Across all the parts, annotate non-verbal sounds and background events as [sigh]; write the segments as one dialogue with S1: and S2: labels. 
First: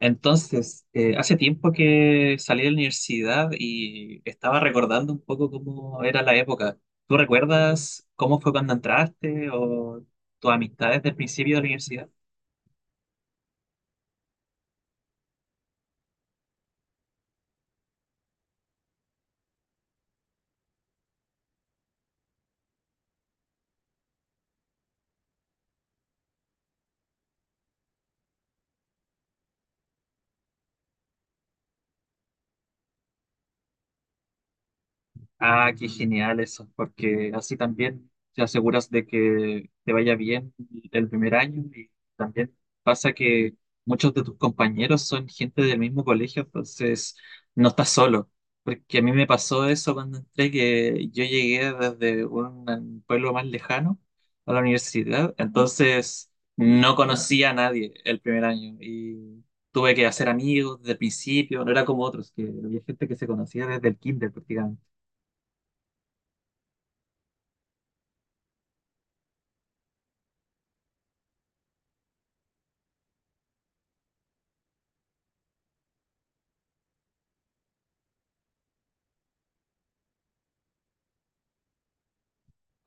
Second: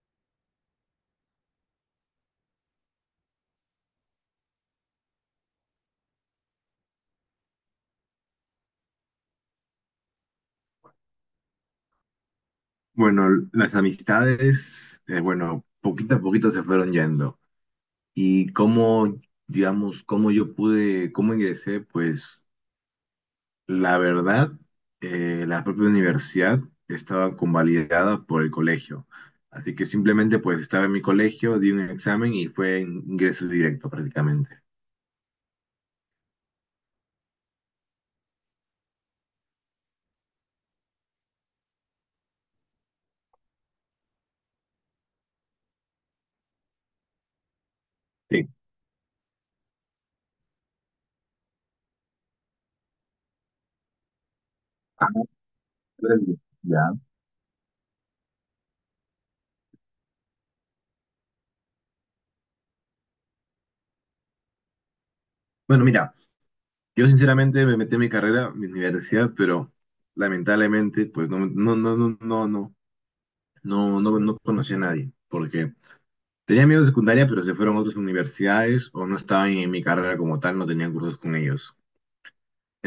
S1: Entonces, hace tiempo que salí de la universidad y estaba recordando un poco cómo era la época. ¿Tú recuerdas cómo fue cuando entraste o tus amistades del principio de la universidad?
S2: Bueno, las amistades, bueno, poquito a poquito se fueron yendo. Y cómo, digamos, cómo yo pude, cómo ingresé, pues la verdad, la propia universidad estaba convalidada por el colegio. Así que simplemente pues estaba en mi colegio, di un examen y fue ingreso directo prácticamente.
S1: Ah, qué genial eso, porque así también te aseguras de que te vaya bien el primer año y también pasa que muchos de tus compañeros son gente del mismo colegio, entonces no estás solo,
S2: Sí.
S1: porque a mí me pasó eso cuando entré, que yo llegué desde un pueblo más lejano a la
S2: Ah,
S1: universidad,
S2: pues,
S1: entonces
S2: ya.
S1: no conocía a nadie el primer año y tuve que hacer amigos desde el principio, no era como otros, que había gente que se conocía desde el kinder prácticamente.
S2: Bueno, mira, yo sinceramente me metí en mi carrera, mi universidad, pero lamentablemente, pues no, no, no, no, no, no. No, no, no conocí a nadie, porque tenía amigos de secundaria, pero se fueron a otras universidades o no estaban en mi carrera como tal, no tenían cursos con ellos.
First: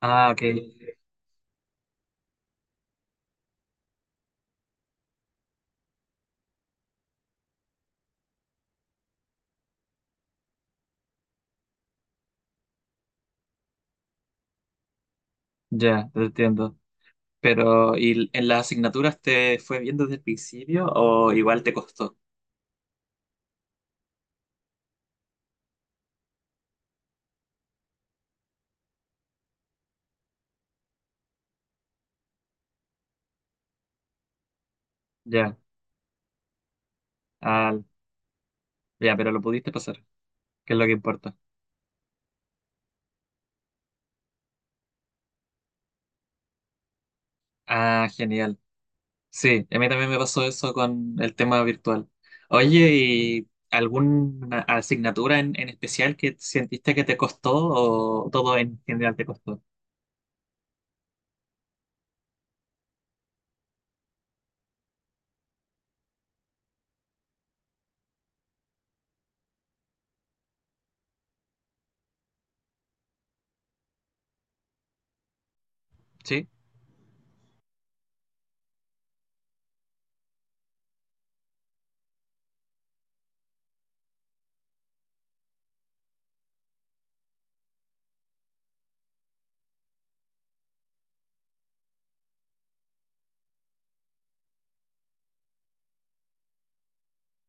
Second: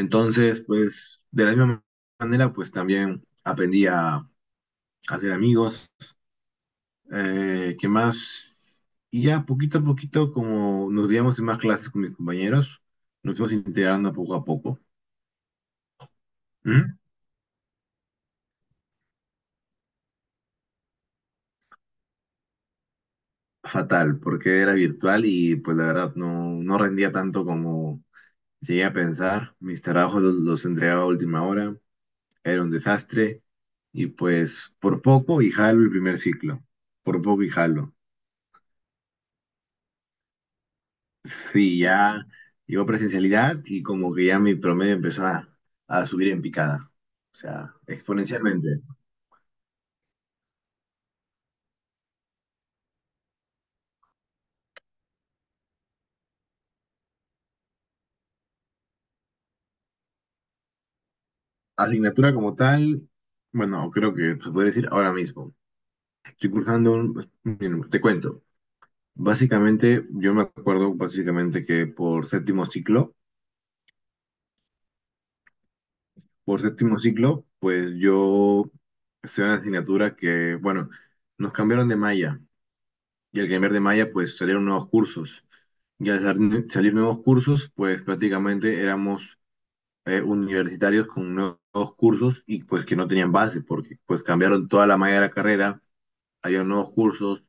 S1: Ah, ok.
S2: pues, de la misma manera, pues también aprendí a hacer amigos, ¿qué más? Y ya poquito a poquito, como nos díamos en más clases con mis compañeros, nos fuimos integrando poco a poco.
S1: Ya, te entiendo.
S2: ¿Mm?
S1: Pero, ¿y en las asignaturas te fue bien desde el principio o igual te costó?
S2: Fatal, porque era virtual y pues la verdad no, no rendía tanto como llegué a pensar. Mis trabajos los entregaba a última hora. Era un desastre y pues por poco y
S1: Ya,
S2: jalo el primer ciclo, por poco y
S1: ah,
S2: jalo.
S1: ya, pero lo pudiste pasar, que es lo que importa.
S2: [laughs] Sí, ya llegó presencialidad y como que ya mi promedio empezó a subir en picada, o sea,
S1: Ah, genial.
S2: exponencialmente.
S1: Sí, a mí también me pasó eso con el tema virtual. Oye, ¿y alguna asignatura en especial que sentiste que te costó o todo en general te costó?
S2: Asignatura como tal, bueno, creo que se puede decir ahora mismo. Estoy cursando miren, te cuento. Básicamente, yo me acuerdo básicamente que por séptimo ciclo,
S1: ¿Sí?
S2: por séptimo ciclo, pues yo estoy en una asignatura que, bueno, nos cambiaron de malla y al cambiar de malla, pues salieron nuevos cursos. Y al salir nuevos cursos, pues prácticamente éramos, universitarios con nuevos cursos y pues que no tenían base, porque pues cambiaron toda la malla de la carrera, había nuevos cursos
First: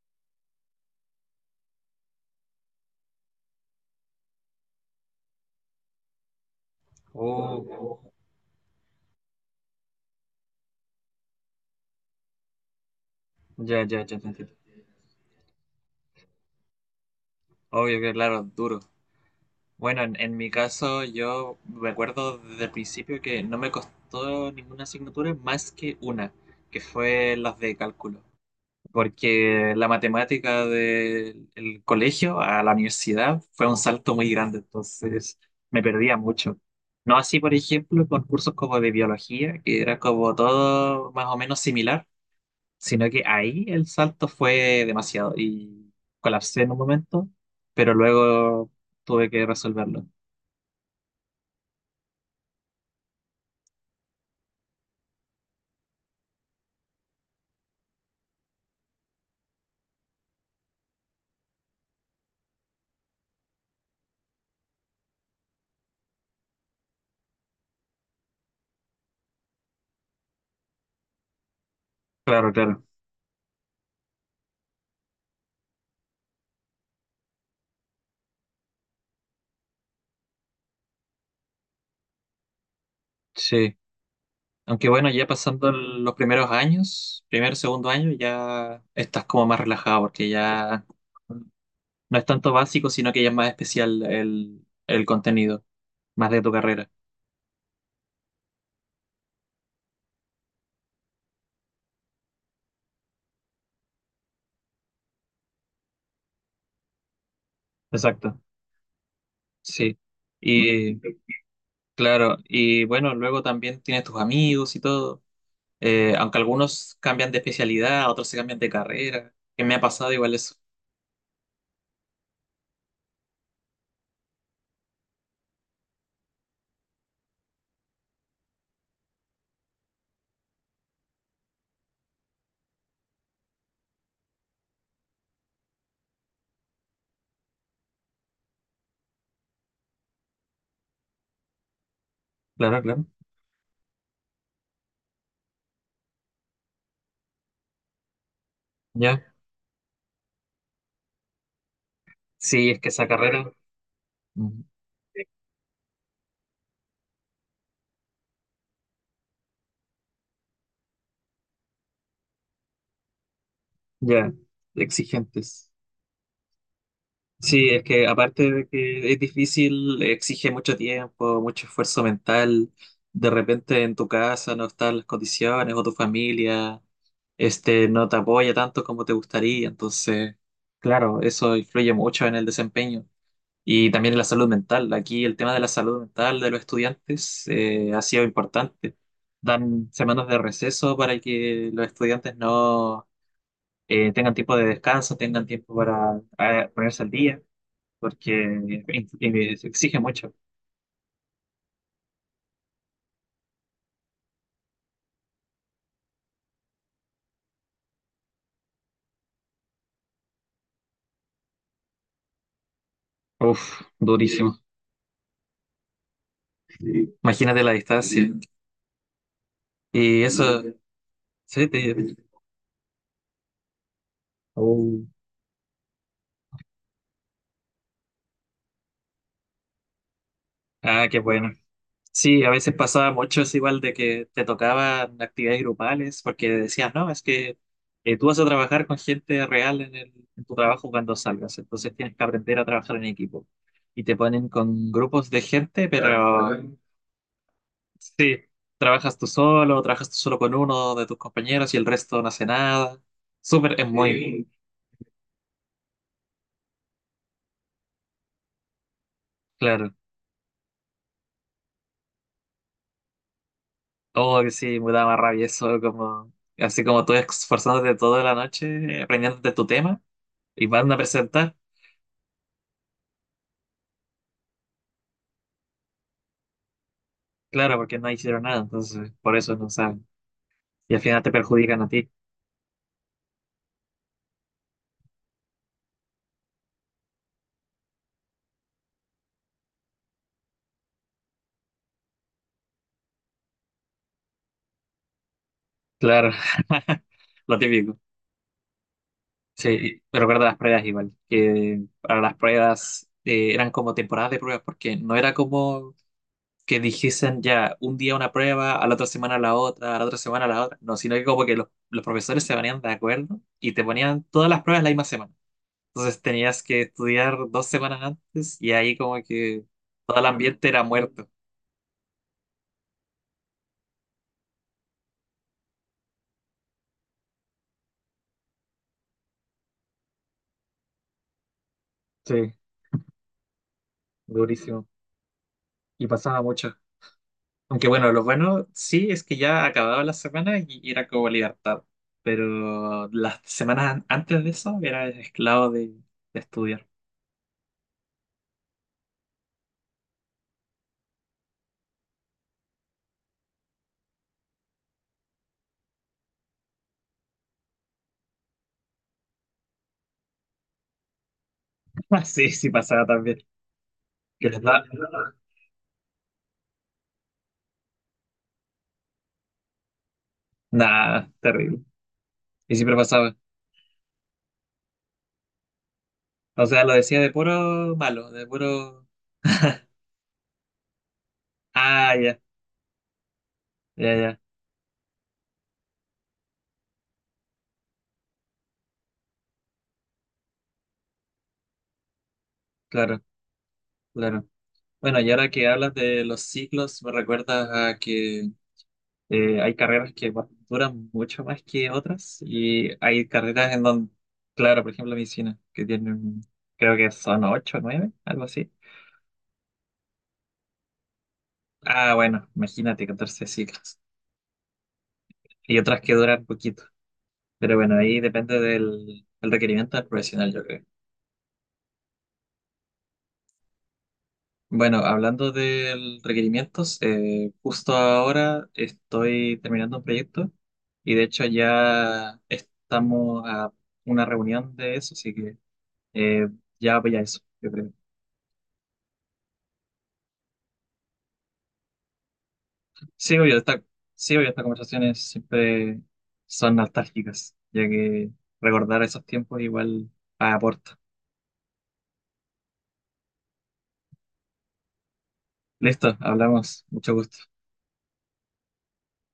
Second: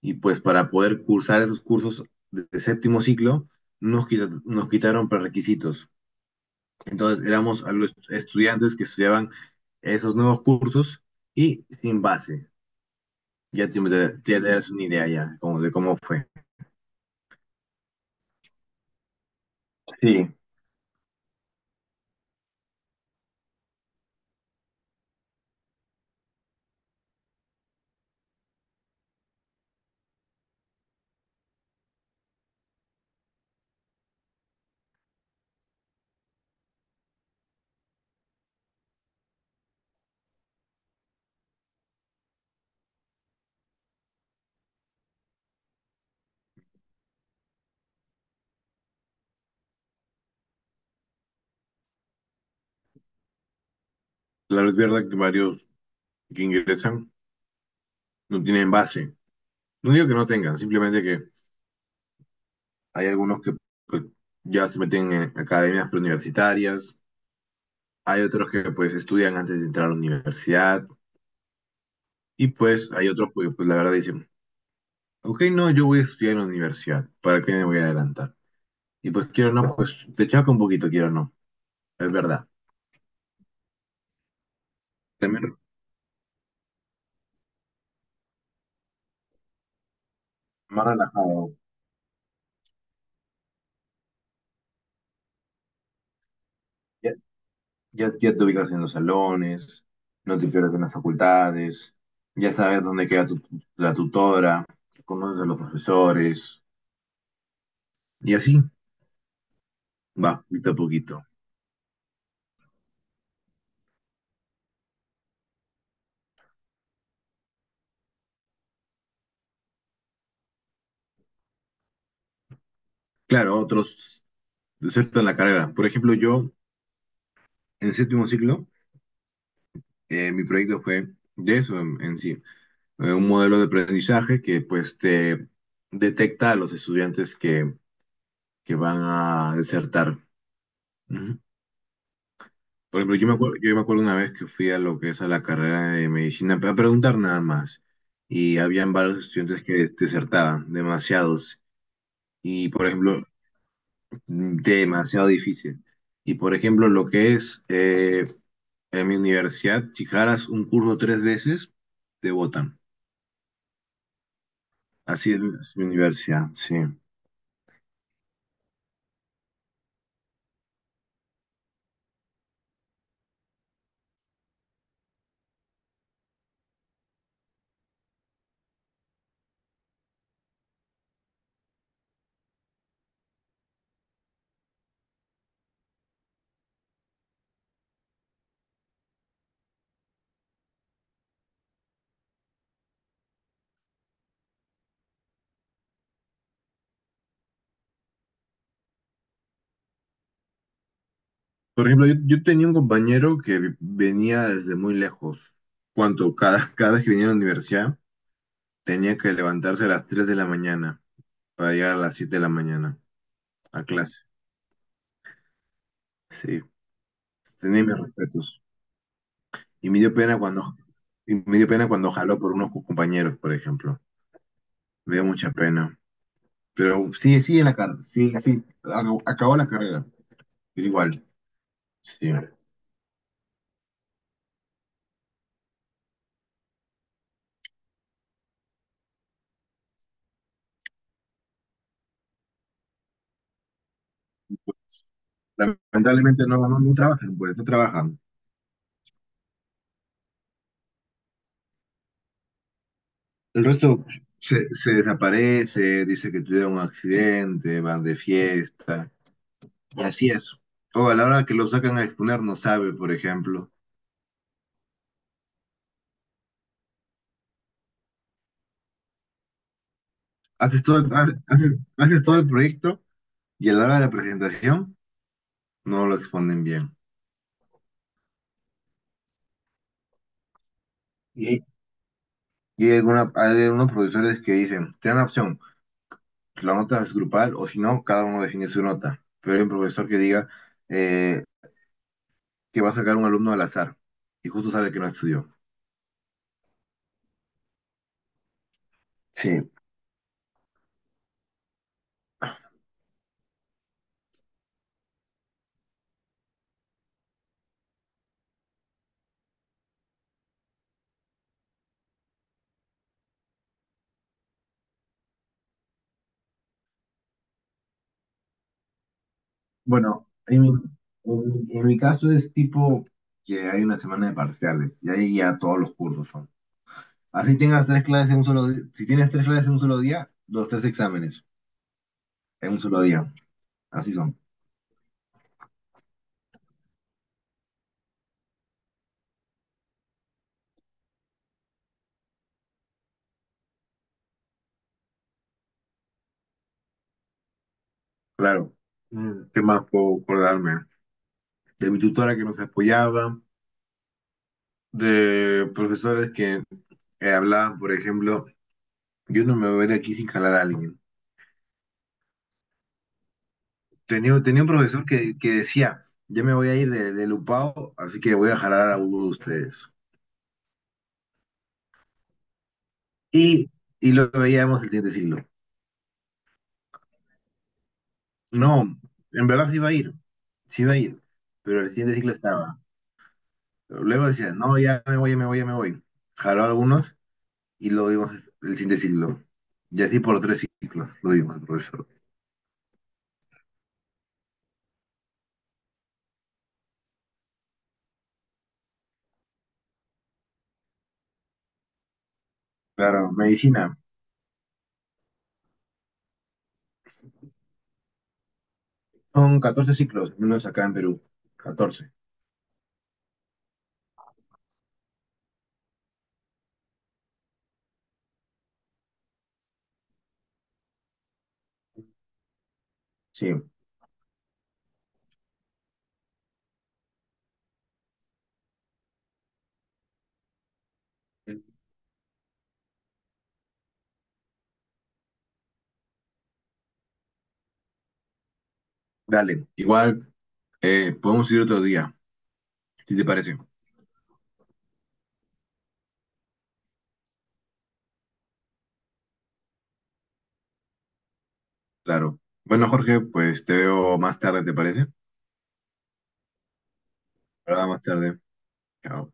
S2: y pues para poder cursar esos cursos de séptimo ciclo, nos quitaron prerequisitos. Entonces éramos algunos
S1: Oh,
S2: estudiantes que estudiaban esos nuevos cursos y sin base. Ya te,
S1: ya, ya, ya, te
S2: ya te
S1: entiendo.
S2: das una idea ya como de cómo fue.
S1: Obvio que, claro, duro. Bueno, en,
S2: Sí,
S1: en mi caso yo recuerdo desde el principio que no me costó ninguna asignatura más que una, que fue las de cálculo, porque la matemática del el colegio a la universidad fue un salto muy grande, entonces me perdía mucho. No así, por ejemplo, con cursos como de biología, que era como todo más o menos similar, sino que ahí el salto fue demasiado y colapsé en un momento, pero luego tuve que resolverlo.
S2: la verdad que varios que ingresan no tienen base. No digo que no tengan, simplemente que hay algunos que ya se meten en academias preuniversitarias, hay otros que pues estudian antes de entrar a la universidad y
S1: Claro, claro,
S2: pues hay otros que pues la verdad dicen, ok, no, yo voy a estudiar en la universidad, ¿para qué me voy a adelantar? Y pues quiero o no, pues te chaco un poquito, quiero o no. Es verdad.
S1: sí. Aunque bueno, ya
S2: También
S1: pasando los primeros años, primer, segundo año, ya estás como más relajado porque
S2: más
S1: ya
S2: relajado.
S1: no es tanto básico, sino que ya es más especial el contenido, más de tu carrera.
S2: Ya, ya, ya te ubicas en los salones, no te pierdes en las facultades, ya sabes dónde queda tu, la tutora, conoces a los profesores, y
S1: Exacto,
S2: así
S1: sí.
S2: va, poquito a
S1: Y
S2: poquito.
S1: claro, y bueno, luego también tienes tus amigos y todo. Aunque algunos cambian de especialidad, otros se cambian de carrera, que me ha pasado igual eso.
S2: Claro, otros desertan la carrera. Por ejemplo, yo en séptimo ciclo, mi proyecto fue de eso en sí, un modelo de aprendizaje que pues te detecta a los estudiantes que van a desertar. Ujú.
S1: Claro,
S2: Por
S1: claro.
S2: ejemplo, yo me acuerdo una vez que fui a lo que es a la carrera de medicina a preguntar nada más. Y habían
S1: Ya.
S2: varios estudiantes que desertaban, demasiados. Y,
S1: Sí, es
S2: por
S1: que esa
S2: ejemplo,
S1: carrera, ujú,
S2: demasiado difícil. Y, por ejemplo, lo que es en mi universidad, si jalas un curso 3 veces, te votan.
S1: ya,
S2: Así
S1: exigentes.
S2: es, mi universidad, sí.
S1: Sí, es que aparte de que es difícil, exige mucho tiempo, mucho esfuerzo mental. De repente en tu casa no están las condiciones o tu familia, no te apoya tanto como te gustaría. Entonces, claro, eso influye mucho en el desempeño y también en la salud mental. Aquí el tema de la salud mental de los estudiantes ha sido importante. Dan semanas de receso para que los estudiantes no tengan tiempo de descanso, tengan tiempo para ponerse al día porque se exige mucho.
S2: Por ejemplo, yo tenía un compañero que venía desde muy lejos. Cuanto cada, [laughs] cada vez que venía a la universidad, tenía que levantarse a las 3 de la mañana para llegar a las 7 de la mañana
S1: Uf,
S2: a clase.
S1: durísimo.
S2: Sí,
S1: Imagínate la
S2: tenía mis
S1: distancia.
S2: respetos. Y me dio
S1: Y
S2: pena
S1: eso,
S2: cuando, y me
S1: sí,
S2: dio pena cuando jaló por unos compañeros, por ejemplo.
S1: Oh.
S2: Me dio mucha pena. Pero sí, sí en la carrera, sí, sí, acabó la carrera, pero
S1: Ah, qué
S2: igual,
S1: bueno.
S2: sí.
S1: Sí, a veces pasaba mucho es igual de que te tocaban actividades grupales porque decías, no, es que tú vas a trabajar con gente real en en tu trabajo cuando salgas, entonces tienes que aprender a trabajar en equipo. Y te ponen con grupos de gente,
S2: Lamentablemente no,
S1: pero
S2: no, no trabajan, pues, no trabajan.
S1: sí, trabajas tú solo con uno de tus compañeros y el resto no hace nada.
S2: El
S1: Súper, es
S2: resto
S1: muy sí,
S2: se desaparece, dice que tuvieron un accidente, van de fiesta,
S1: claro.
S2: y así es. O a la hora que lo sacan a exponer no sabe, por ejemplo.
S1: Oh, que sí, me da más rabia eso, como, así como tú esforzándote toda la noche, aprendiéndote tu tema y van a presentar.
S2: Haces todo el proyecto y a la hora de la presentación no lo exponen bien.
S1: Claro, porque no hicieron nada, entonces por eso no saben. Y al final te
S2: Y,
S1: perjudican a ti.
S2: y hay algunos profesores que dicen, te dan la opción, pues, la nota es grupal o si no, cada uno define su nota. Pero hay un profesor que diga eh, que va a sacar un alumno al azar y justo sale que no estudió.
S1: Claro, [laughs] lo típico.
S2: Sí.
S1: Sí, me recuerdo las pruebas igual, que para las pruebas eran como temporadas de pruebas, porque no era como que dijesen ya un día una prueba, a la otra semana la otra, a la otra semana la otra. No, sino que como que los profesores se ponían de acuerdo y te ponían todas las pruebas la misma semana. Entonces tenías que estudiar dos semanas antes y ahí como que todo el
S2: Bueno, en
S1: ambiente
S2: mi,
S1: era muerto.
S2: en- en mi caso es tipo que hay una semana de parciales y ahí ya todos los cursos son. Así tengas tres clases en un solo día, si tienes tres clases en un solo día, los tres exámenes.
S1: Sí,
S2: En un solo día. Así son.
S1: durísimo. Y pasaba mucho. Aunque bueno, lo bueno sí es que ya acababa la semana y era como libertad. Pero las semanas antes de eso era esclavo de estudiar.
S2: Claro. ¿Qué más puedo acordarme? De mi tutora que nos apoyaba, de profesores que hablaban, por ejemplo, yo no me voy de aquí sin jalar a alguien.
S1: [laughs] Sí, sí pasaba también.
S2: Tenía,
S1: Que les
S2: tenía un
S1: da-
S2: profesor que decía, ya me voy a ir de Lupao, así que voy a jalar a uno de ustedes.
S1: Nada, terrible. Y siempre pasaba.
S2: Y, y lo veíamos el siguiente siglo.
S1: O sea, lo decía de puro malo, de
S2: No,
S1: puro...
S2: en verdad sí va a ir, sí va a ir, pero el
S1: Ah,
S2: siguiente Siglo
S1: ya,
S2: estaba.
S1: ya,
S2: Luego
S1: ya,
S2: decía, no, ya me voy, ya me voy, ya me voy. Jaló a algunos y lo vimos el siguiente ciclo. Y así por 3 ciclos lo vimos, profesor.
S1: claro, claro. Bueno, y ahora que hablas de los ciclos, me recuerdas a que hay carreras que duran mucho más que otras y hay
S2: Claro,
S1: carreras en
S2: medicina.
S1: donde, claro, por ejemplo, medicina, que tienen, creo que son ocho o nueve, algo así.
S2: Son 14 ciclos, al menos acá en Perú. 14
S1: Ah, bueno, imagínate, 14 ciclos. Y otras que duran poquito. Pero bueno, ahí depende del requerimiento del profesional, yo creo.
S2: sí.
S1: Bueno, hablando de requerimientos, justo ahora estoy terminando un proyecto y de hecho ya estamos a una reunión de eso, así que eh, ya voy a eso, yo creo.
S2: Dale, igual podemos ir otro día, si te
S1: Sí, obvio,
S2: parece.
S1: sí, obvio, estas conversaciones siempre son nostálgicas, ya que recordar esos tiempos igual aporta.
S2: Claro. Bueno, Jorge, pues te veo más tarde, ¿te parece?
S1: Listo, hablamos, mucho gusto.
S2: Ahora más tarde. Chao.